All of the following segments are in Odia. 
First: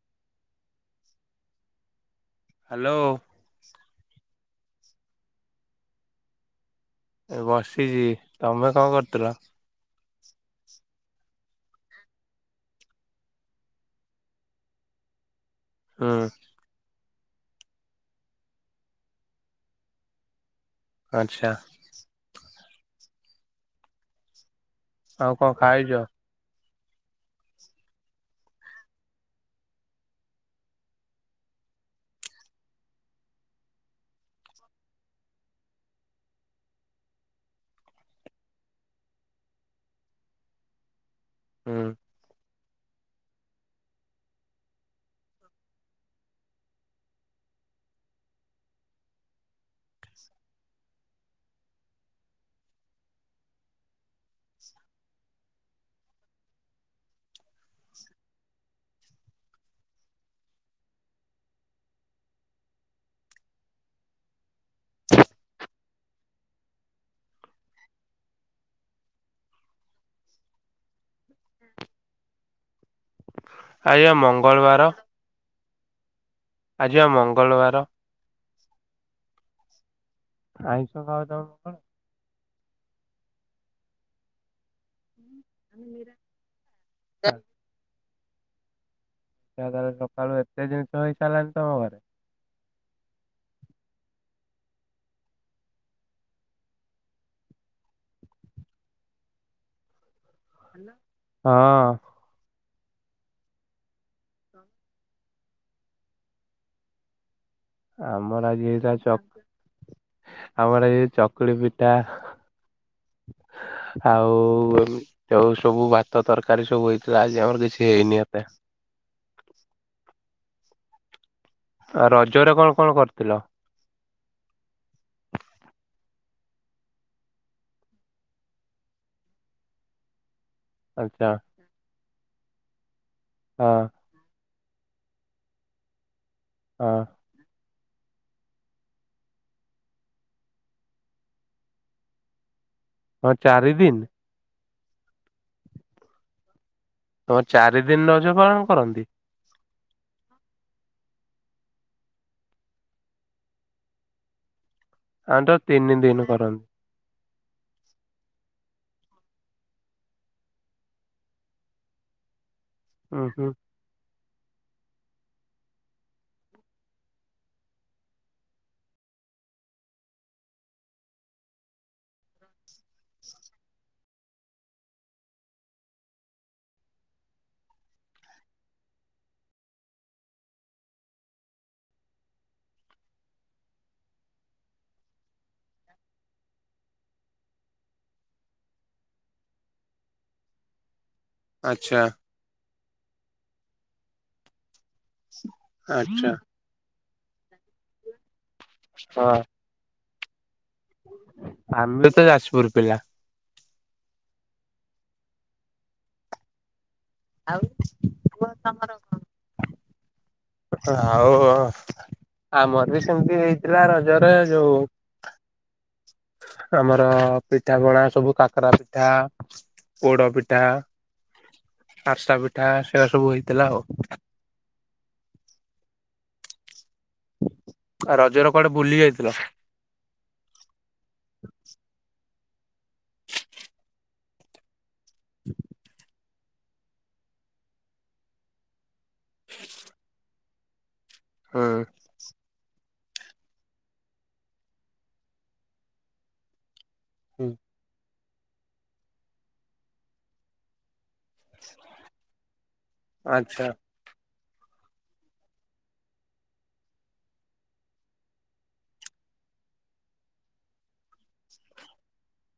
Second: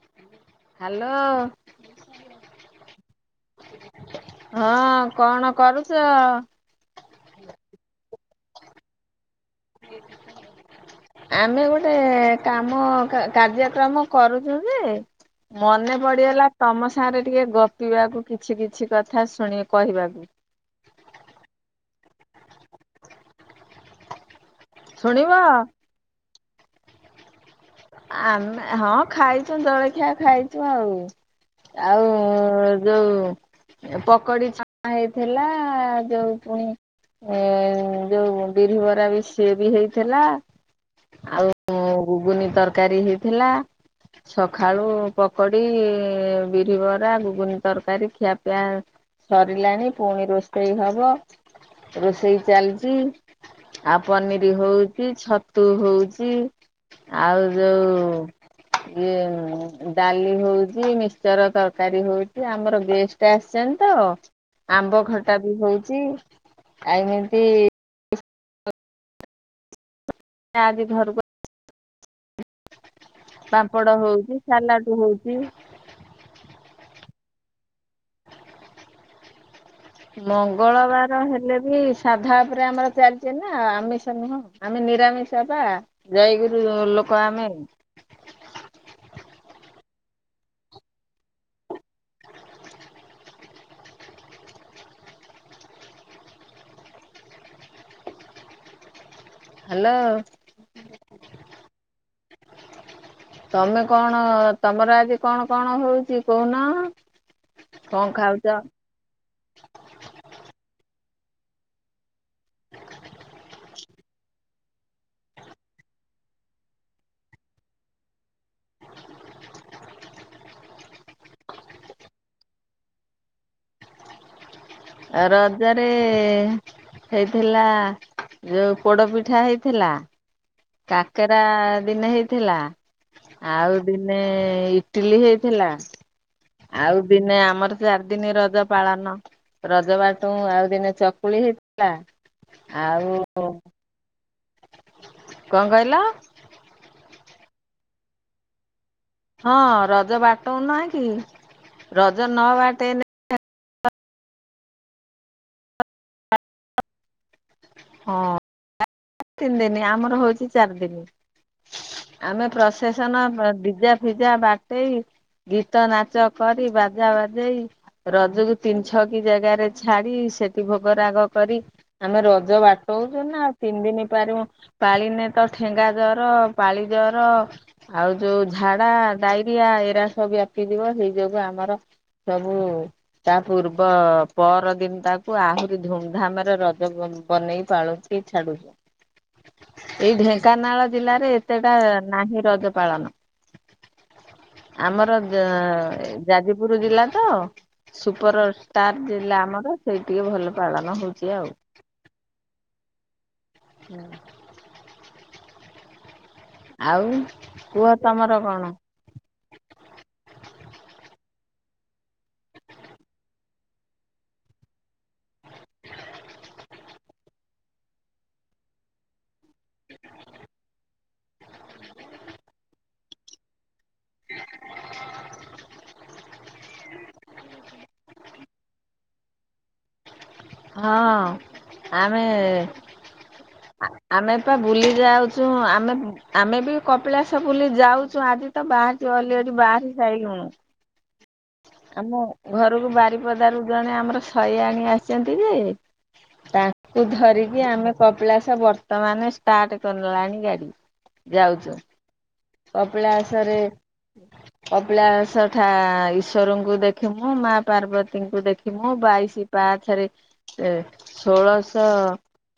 ହ୍ୟାଲୋ। ହ୍ୟାଲୋ। ହଁ କଣ କରୁଛ? ଏ ବସିଛି ତମେ କଣ କରୁଥିଲ? [unintelligible] ଆମେ ଗୋଟେ କାମ କା -କାର୍ଯ୍ୟକ୍ରମ କରୁଚୁ ଯେ ମନେ ହୁଁ ପଡିଗଲା ତମ ସାଙ୍ଗରେ ଟିକେ ଗପିବାକୁ, କିଛି କିଛି କଥା ଶୁଣି କହିବାକୁ। ଆଚ୍ଛା। ଶୁଣିବ ଆଉ କଣ ଖାଇଚ? ଆମେ ହଁ ଖାଇଛୁ ଜଳଖିଆ ଖାଇଛୁ ଆଉ। ଆଉ ଯୋଉ ପକଡି ଛାଣା ହେଇଥିଲା। ଯୋଉ ପୁଣି ଏ ଯୋଉ ବିରିିବରା ବି ସିଏ ବି ହେଇଥିଲା। ଆଉ ହୁଁ ଗୁଗୁନି ତରକାରୀ ହେଇଥିଲା। ସଖାଳୁ ପକଡି, ବିରିବରା, ଗୁଗୁନିତରକାରୀ ଖିଆପିଆ ସରିଲାଣି। ପୁଣି ରୋଷେଇ ହବ। ରୋଷେଇ ଚାଲିଛି। ଆଉ ପନିର ହଉଛି। ଛତୁ ହଉଛି। ଆଉ ଯୋଉ ଇଏ ଡାଲି ହଉଛି, ମିଶ୍ଚର ତରକାରୀ ହଉଛି। ଆମର ଗେଷ୍ଟ ଷ୍ଟେ ଆସିଛନ୍ତି ତ, ଆମ୍ବ ଖଟା ବି ହଉଛି। ଆଉ ଏନ୍ତି ଆଜି ଘରକୁ ପାମ୍ପଡ ଆଜି ବା ହଉଛି ମଙ୍ଗଳବାର ସାଲାଟୁ ହଉ ହୁଁ। ଆଜି ବା ମଙ୍ଗଳବାର। ଆଇଁଷ ମଙ୍ଗଳବାର ଖାଅ ତମେ ହେଲେ ବି ସାଧା ଉପରେ ଆମର ଚାଲିଚି ନା। ଆମିଷ ନୁହଁ ଆମେ ନିରାମିଷ। ପା, ଜୟଗୁରୁ ଲୋକ ଆମେ। ତାହାଲେ ସକାଳୁ ଏତେ ଜିନିଷ ହେଇସାରିଲାଣି ତମ ଘରେ। ହ୍ୟାଲୋ। ହଁ। ତମେ କଣ, ତମର ଆଜି କଣ କଣ ହଉଛି କହୁନ? କଣ ଖାଉଛ ଆମର ଆଜି ହେଇଥିଲା ଚକ ଆମର ଆଜି ଚକୁଳି ପିଠା। [inaudible] ଆଉ ଯୋଉ ସବୁ ଭାତ ତରକାରୀ ସବୁ ହେଇଥିଲା ଆଜି ଆମର କିଛି ହେଇନି ଏତେ। ରଜରେ କଣ କଣ କରିଥିଲ? ଆ ରଜରେ ହେଇଥିଲା ଯୋଉ ପୋଡ଼ ପିଠା ହେଇଥିଲା। ଆଚ୍ଛା କାକେରା ଦିନେ ହେଇଥିଲା। ହଁ ଆଉ ଦିନେ ଦିନେ ଇଟିଲି ହେଇଥିଲା। ହଁ ଆଉ ଦିନେ ଆମର ଚାରି ଦିନି ରଜ ପାଳନ। ରଜ ବା ତୁ ଆଉ ଦିନେ ଚକୁଳି ହେଇଥିଲା। ଆଉ ହଁ ଚାରି ଦିନ। କଁ କହିଲ? ତମର ଚାରି ଦିନ ରଜ ପାଳନ କରନ୍ତି? ହଁ ରଜ ବାଟଉନାଁ କି? ରଜ ନ ବାଟେଇଲେ ଆମ ତ ତିନି ଦିନି କରନ୍ତି। ହଁ। ତିନି ଦିନି। ଆମର ହଉଛି ଚାରି ଦିନି। ଆମେ ଉଁ ପ୍ରଶେସନ ହୁଁ। ଡିଜା ଭିଜା ବାଟେଇ ଗୀତ, ନାଚ କରି ବାଜା ବାଜେଇ ରଜକୁ ତିନି ଛକି ଜାଗାରେ ଛାଡି, ସେଠି ଭୋଗ ରାଗ କରି ଆମ ରଜ ବାଟୋଉଚୁ ନା ତିନି ଦିନି ପାରୁ ପାଳିନେତ ଠେଙ୍ଗା ଜର ପାଳି ଜର ଆଉ ଯୋଉ ଝାଡା ଡାଇରିଆ ଏରା ସ ବ୍ୟାପିଯିବ ସେଇ ଯୋଗୁ ଆମର ସବୁ ତା ପୂର୍ବ ପରଦିନ ତାକୁ ଆହୁରି ଧୁମଧାମରେ ରଜ ବବନେଇ ପାଳୁ। ଟିଏ ଛାଡୁଚୁ ଏଇ ଢେଙ୍କାନାଳ ଜିଲ୍ଲାରେ ଏତେଟା ଆଚ୍ଛା ନାହିଁ ରଜ ପାଳନ ଆମର ଯା ଏ ଆଚ୍ଛା। ଯାଜ ପୁରୁ ଜିଲ୍ଲା ତ ସୁପରଷ୍ଟାର ହଁ ଜିଲ୍ଲା ଆମର। ସେଇ ଟିକେ ଭଲ ପାଳନ ହଉଚି ଆଉ। ଆମେ ତ ଯାଜପୁର ପିଲା। ହୁଁ। ଆଉ ଆଉ କୁହ ତମର ପୁଅ କଣ? ତମର କଣ? ଆଉ ଆମର ବି ସେମିତି ହେଇଥିଲା ରଜରେ ଯୋଉ ଆମର ପିଠା ପଣା ସବୁ କାକରା ପିଠା ପୋଡ ପିଠା, ଆରିସା ପିଠା ସେଇରା ସବୁ ହେଇଥିଲା ଆଉ। ଆ ରଜରେ କୁଆଡେ ବୁଲି ଯାଇଥିଲ? ହଁ ଆମେ ଆ ଆମେ ପା ବୁଲି ଯାଉଚୁ ଆମେ ଆମେ ବି କପିଳାସ ବୁଲି ଯାଉଚୁ ଆଜି ତ ବାହାରିଚୁ ଅଲେଡି ବାହାରି ସାଇଲୁଣୁ। ହୁଁ ଆମ ଘରକୁ ବାରିପଦାରୁ ଜଣେ ଆମର ଶଇଆଣି ଆସିଚନ୍ତି ଯେ ତା କୁ ହୁଁ ଧରିକି ଆମେ କପିଳାସ ବର୍ତ୍ତମାନେ ଷ୍ଟାର୍ଟ କଲାଣି ଗାଡି। ଯାଉଚୁ କପିଳାସ ରେ ଆଚ୍ଛା। କପିଳାସ ଠା ଈଶ୍ଵରଙ୍କୁ ଦେଖିମୁ ମା ପାର୍ବତୀଙ୍କୁ ଦେଖିମୁ ବାଇଶୀ ପାକ୍ଷ୍ୟାରେ ଏ ଷୋଳଶ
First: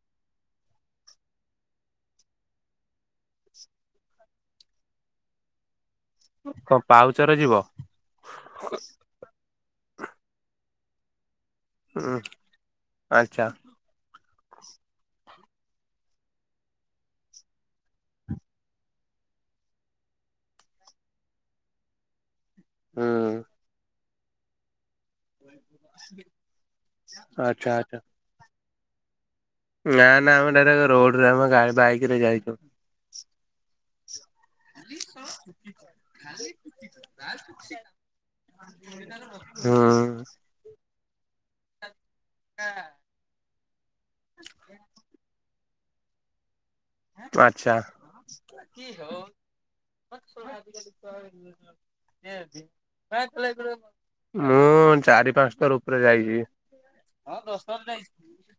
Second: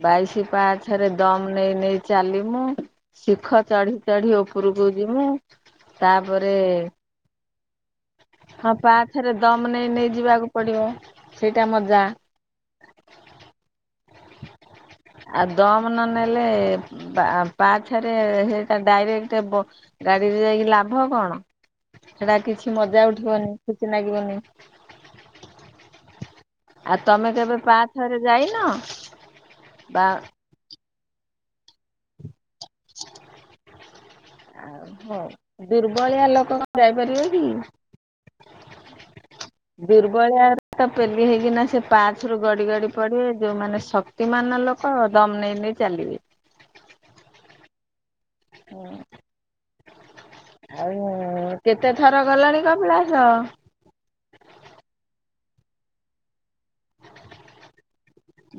ବାଇଶି ପାଆଛ ରେ ଦମ୍ ନେଇ ନେଇ ଚାଲିମୁୁ ଶିଖ ଚଢି ଚଢି ଓ ଉପୁରୁକୁ ଯିମୁ ତାପରେ କଣ ପାଉଚରେ ଯିବ ହଁ ପାଆଛରେ ଦମ୍ ନେଇ ନେଇ ଯିବାକୁ ପଡିବ ସେଇଟା ମଜା। ଉଁ ଆଚ୍ଛା। ଆ ଦମ୍ ନ ନେଲେ ଉଁ ବା ପାଆଛରେ ହେଇଟା ଡାଇରେକ୍ଟ ବ ଗାରିରେ ଯାଇକି ଲାଭ କଣ ସେରା କିଛି ମଜା ହୁଁ ଉଠିବନି ଖୁସି ଲାଗିବନି ଆ ତମେ କେବେ ଆଚ୍ଛା ଆଚ୍ଛା। ପାଆଛରେ ଯାଇନ? ବା ନା ନା ଆମେ ଡାଇରେକ୍ ରୋଡରେ ଆମେ ଗା ବାଇକ ରେ ଯାଇଚୁ। ଆଉ ହଉ ଦୁର୍ବଳିଆ ଲୋକ କଁ ଯାଇପାରିବେ କି ହୁଁ ଦୁର୍ବଳିଆ ତ ପେଲି ହେଇକିନା ସେ ପାଆଛରୁୁ ଗଡି ଗଡି ପଡିବେ ଯୋଉମାନେ ସ ତିମାନ ଲୋକ ଦମ୍ ନେଇ ନେଇ ଚାଲିବେ। ହେଁ ଆଚ୍ଛା କି ହୋ ଓ ଆଜି କାଲି ଛୁଆ [unintelligible] କେ ଥର ଗଲାଣି କପିଳାସ? ଲୋ ଚାରି ପାଞ୍ଚ ଥର ଉପରେ ଯାଇଚି।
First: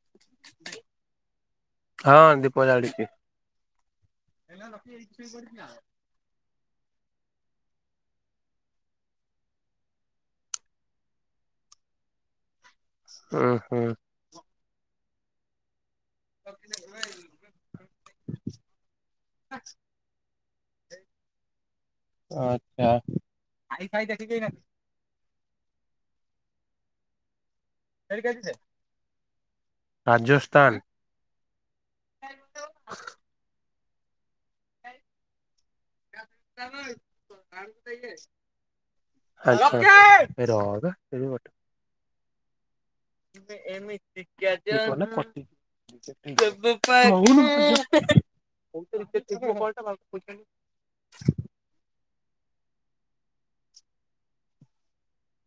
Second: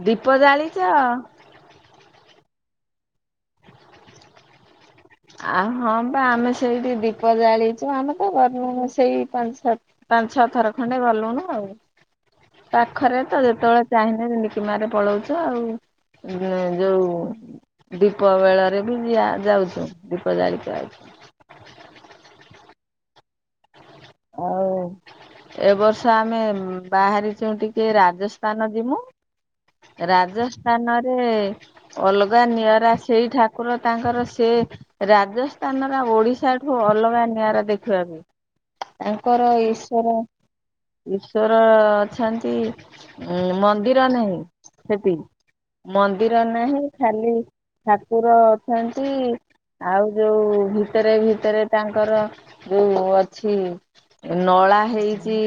ଦୀପ ଜାଳିଚ? ହଁ ଦୀପ ଜାଳିଚି। ଏଇନା ଲକି ଆଇଚି ଆ ହଁ ପା ଆମେ ସେଇଟି ଦି ଦୀପ ଜାଳିଛୁ ଆମେ ତ ଗଲୁଣୁ ସେଇ ପାଞ୍ଚ ଛ ପାଞ୍ଚ ଛଅ ଥର ଖଣ୍ଡେ ଗଲୁଣୁ ଆଉ ପାଖରେ ତ ଉଁ ଯେତେବେଳେ ହୁଁ। ଚାହିଁଲେ ଯେିକି ମାରେ ପଳଉଚୁ ଆଉ ମୁଣ୍ଡରେ ଯୋଉ ଦୀପ ବେଳରେ ବି ଦିଆ ଯାଉଛି ଦୀପ ଜାଳିକି ଆଇ ଆଚ୍ଛା ଖାଇ ଖାଇ ଦେଖିକି ନାଚ୍ ଏବର୍ଷ ଆମେ ବାହାରିଛୁ ଟିକେ ରାଜସ୍ଥାନ ଜିବୁଁ ରାଜସ୍ଥାନ ରାଜସ୍ଥାନରେ ଅଲଗା ନିଆରା ସେଇ ଠାକୁର ତାଙ୍କର ସେ ରାଜସ୍ଥାନର ଓଡିଶା ଠୁ ଅଲଗା ନିଆଁରା ଦେଖିବା ପାଇଁ। ତାଙ୍କର ଆଚ୍ଛା ରହବେ ଈଶ୍ୱର, ଏଠି ଗୋଟେ ଈଶ୍ଵର ଅଛନ୍ତି ଉଁ ମନ୍ଦିର ନାହିଁ ସେଠି ମନ୍ଦିର ନାହିଁ ଖାଲି [unintelligible] ଠାକୁର [unintelligible] ଭିତେରେ ଭିତେରେ ତାଙ୍କର ଯୋଉ ଅଛି ନଳା ହେଇ ଚି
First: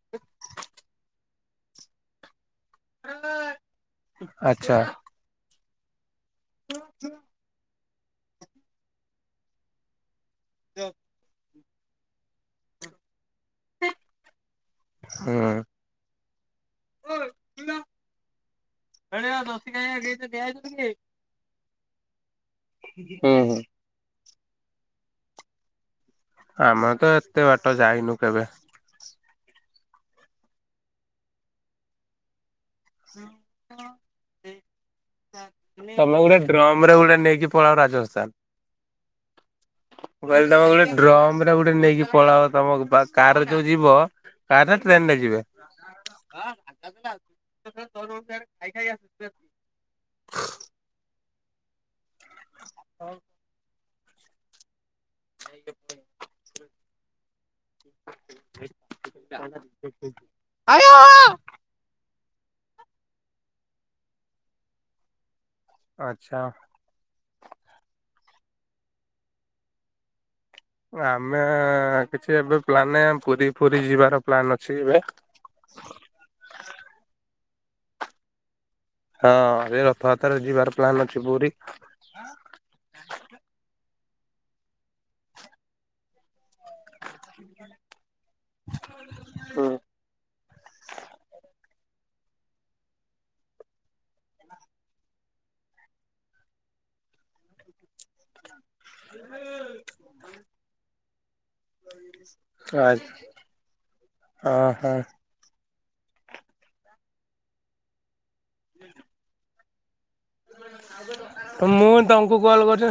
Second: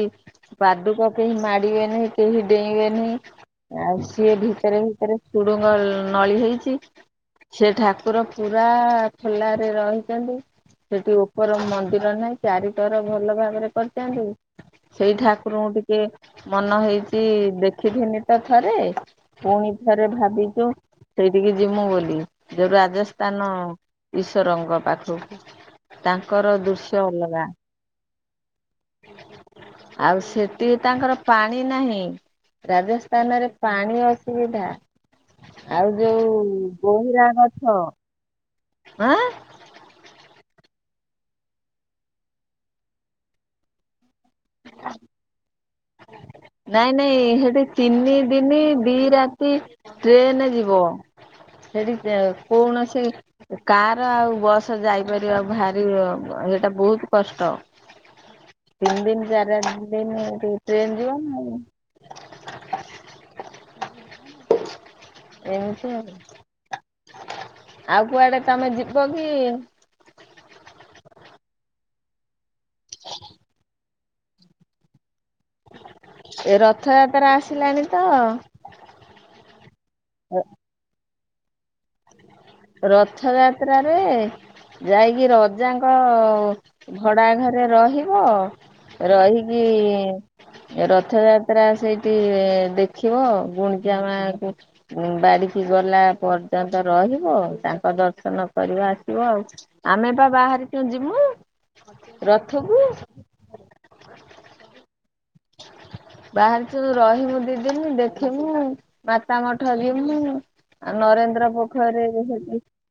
ପାଦୁକ କେହି ମାଡିବେନି କେହି ଡେଇଁବେନି ଆଉ ସିଏ ଆଚ୍ଛା ଭିତରେ ଭିତରେ ସୁଡୁଙ୍ଗ ନଳି ହେଇଛି ସେ ଠାକୁର ପୁରା ଖୋଲାରେ ରହିଛନ୍ତି। [unintelligible] ସେଠି ଉପର ମନ୍ଦିର ନାହିଁ ଚାରିଥର ଭଲ ଭାବରେ କରିଥାନ୍ତି ସେଇ ହୁଁ ଠାକୁରଙ୍କୁ ଟିକେ ମନ ହେଇଛି ଦେଖିଥିନି ଆଉ ଥରେ, ପୁଣି ଥରେ ଭାବିଛୁ ସେଇଠିକି ଯିବୁଁ ବୋଲି ଯୋଉ ରାଜସ୍ଥାନ ହୁଁ। ଈଶ୍ୱରଙ୍କ ପାଖକୁ। ତାଙ୍କର ଆମର ଦୃଶ୍ୟ ତ ଏତେ ଅଲଗା। ବାଟ ଯାଇନୁ କେବେ ଆଉ ସେଠି ତାଙ୍କର ପାଣି ନାହିଁ ରାଜସ୍ ସ୍ଥାନରେ ପାଣି ଅସୁବିଧା ଆଉ ତମେ ଯୋଉ ଗୋଟେ ଡ୍ରମ ରେ ଗୋଟେ ବୋହିରା ନେଇକି ପଳାଅ ଗଛ ରାଜସ୍ଥାନ। ଆଁ ମୁଁ କହିଲି ତମେ ଗୋଟେ ଡ୍ରମ ରେ ଗୋଟେ ନେଇକି ପଳାଅ ତମକୁ ବା କାରରେ ଯୋଉ ଯିବ କାର୍ ନା ଟ୍ରେନ ରେ ଯିବେ? ନାଇଁ ନାଇଁ ସେଠି ତିନି ଦିନି ଦି ରାତି ଟ୍ରେନେ ଯିବ ସେଠି କୌଣସି କାର ଆଉ ବସ୍ ଏଠୁ ଯାଇପାରିବା ଭାରି ଏଇଟା ବହୁତ କଷ୍ଟ। ତିନି ଦିନ ଚାରି ଦିନ ଟ୍ରେନ ଯିବା ଆଉ ଏମ ଆଚ୍ଛା ଆଉ କୁଆଡେ ତମେ ଯିବ କି ଆମେ କିଛି ଏବେ ପ୍ଲାନ ନାହିଁ ଆମେ ପୁରୀ ଫୁରୀ ଯିବାର ପ୍ଲାନ୍ ଅଛି ଏବେ। ଏ ରଥଯାତ୍ରା ଆସିଲାଣିି ତଅ ହଁ ଏ ରଥଯାତ୍ରାରେ ଯିବାର ପ୍ଲାନ୍ ଅଛି ପୁରୀ। [inaudible] ରଥଯାତ୍ରାରେ ଯାଇକି ରଜାଙ୍କ ଭଡା ଘରେ ରହିବ ରହିକି ରଥଯାତ୍ରା ସେଇଠି ଦେଖିବ ଗୁଣ୍ଡିଚା ମାଙ୍କୁ ଉଁ ବାରିକି ଗଲା ପର୍ଯ୍ୟନ୍ତ ରହିବ ତାଙ୍କ ଦର୍ଶନ କରିବ ଆସିବ ଆଉ ଆମେ ବା ବାହାରିଚୁ ଯିବୁଁ ଆଜ୍ଞା ହଁ ହଁ ବାହାରିଛୁ ରହି ବୁ ଦିଦି ନି ଦେଖିମୁ ମାତା ମଠ ଯିମୁ। ଆଉନରେନ୍ଦ୍ର ମୁଁ ପୋଖରୀରେ। ତମକୁ କଲ [unintelligible] କରିଛି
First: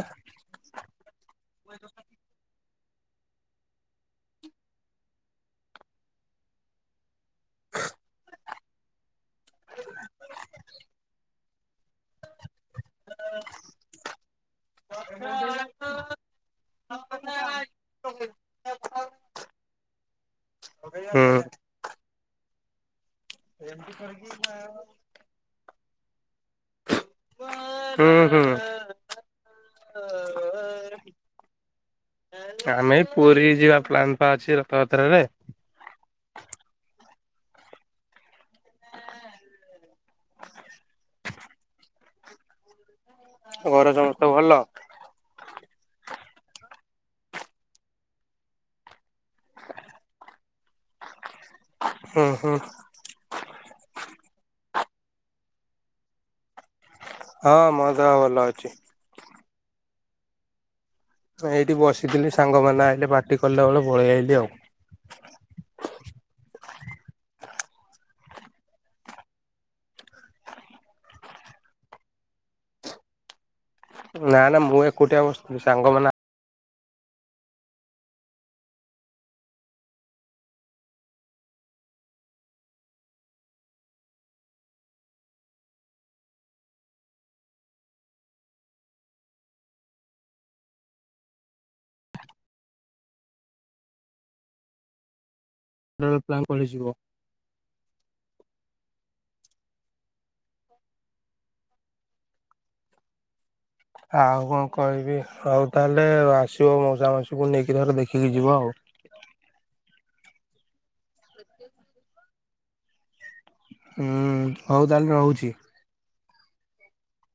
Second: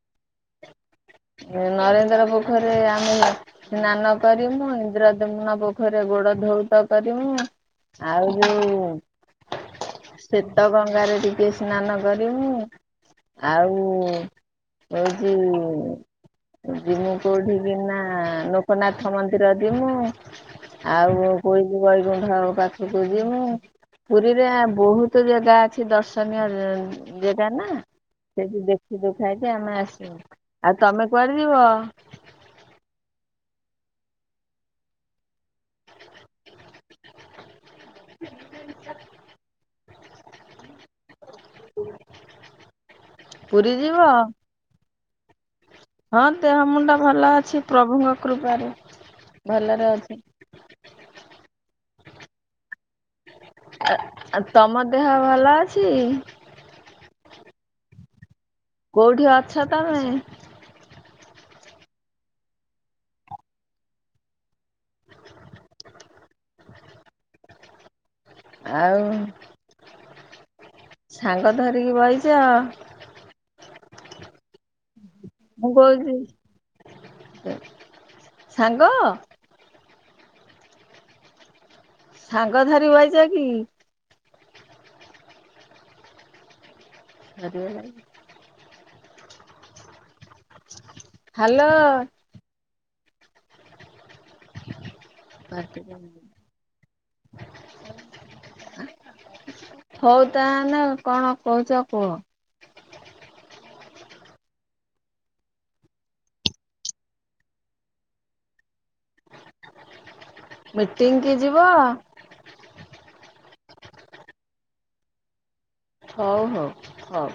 ନରେନ୍ଦ୍ର ପୋଖରରେ ଆମେ। ସ୍ନାନ କରି ମୁଁ ଇନ୍ଦ୍ରାଦେନପୋଖରୀରିରେ ଗୋଡ ଧଉ ତ କରିବୁ ଆଉ ଯୋଉ ଶେତ ଗଙ୍ଗାରେ ଟିକେ ସ୍ନାନ କରି ମୁଁ। ଆଉ ହେଉଛି ଯିମୁ କୋଉଠିିକିନା ଲୋକନାଥ ମନ୍ଦିର ଯିମୁ। ଆଉ ହୁଁ। କୋଇଲି ବୈକୁଠ। ପାଖକୁ ଯିମୁଁ ପୁରୀରେ ବହୁତ ଜାଗା ଅଛି ଦର୍ଶନୀୟ ଜେଗା ନା ହୁଁ ହୁଁ ସେଠି ଦେଖି ଦୁଖାକି ଆମେ ଆସିବୁ ଆଉ ତମେ କୁଆଡେ ଯିବ? ଆମେ ପୁରୀ ଯିବା ପ୍ଲାନ୍ ପା ଅଛି ରଥଯାତ୍ରାରେ [inaudible] [inaudible] [inaudible] ଘରେ ଯିବ? ସମସ୍ତେ ଭଲ। ହଁ ଦେହ ମୁଣ୍ଡା ଭଲ ଅଛି ପ୍ରଭୁଙ୍କ କୃପାରୁ ଭଲରେ ଅଛି। ହୁଁ ହୁଁ। ତମ ଦେହ ଭଲ ଅଛି? ହଁ ମୋ ଦେହ ଭଲ ଅଛି। କୋଉଠି ଅଛ ତମେ? ଏଇଠି ବସିଥିଲି ସାଙ୍ଗମାନେ ଆଇଲେ ପାଟି କଲା ବେଳେ ପଳେଇଆଇଲି ଆଉ। ଆଉ? ସାଙ୍ଗ ଧରିକି ବଇଚ। ନା ନା ମୁଁ ଏକୁଟଆ ବସିଚି। ମୁଁ କହୁଚି ସାଙ୍ଗ। ସାଙ୍ଗ ଧରି ବଇଚ କି? [unintelligible] ହ୍ୟାଲୋ। [inaudible] [unintelligible] ହଉ ତା ହେଲେ କଣ କହୁଛ କୁହ। ଆଉ କଣ କହିବି ହଉ ତା ହେଲେ ଆସିବ ମଉସା ମାଉସୀ କୁ ନେଇକି ଥରେ ଦେଖିକି ଯିବ। ମିଟିଙ୍ଗି କି ଯିବ? ହୁଁ। ହଉ ତାହେଲେ ରହୁଛି। ହଉ ହଉ। ହଉ।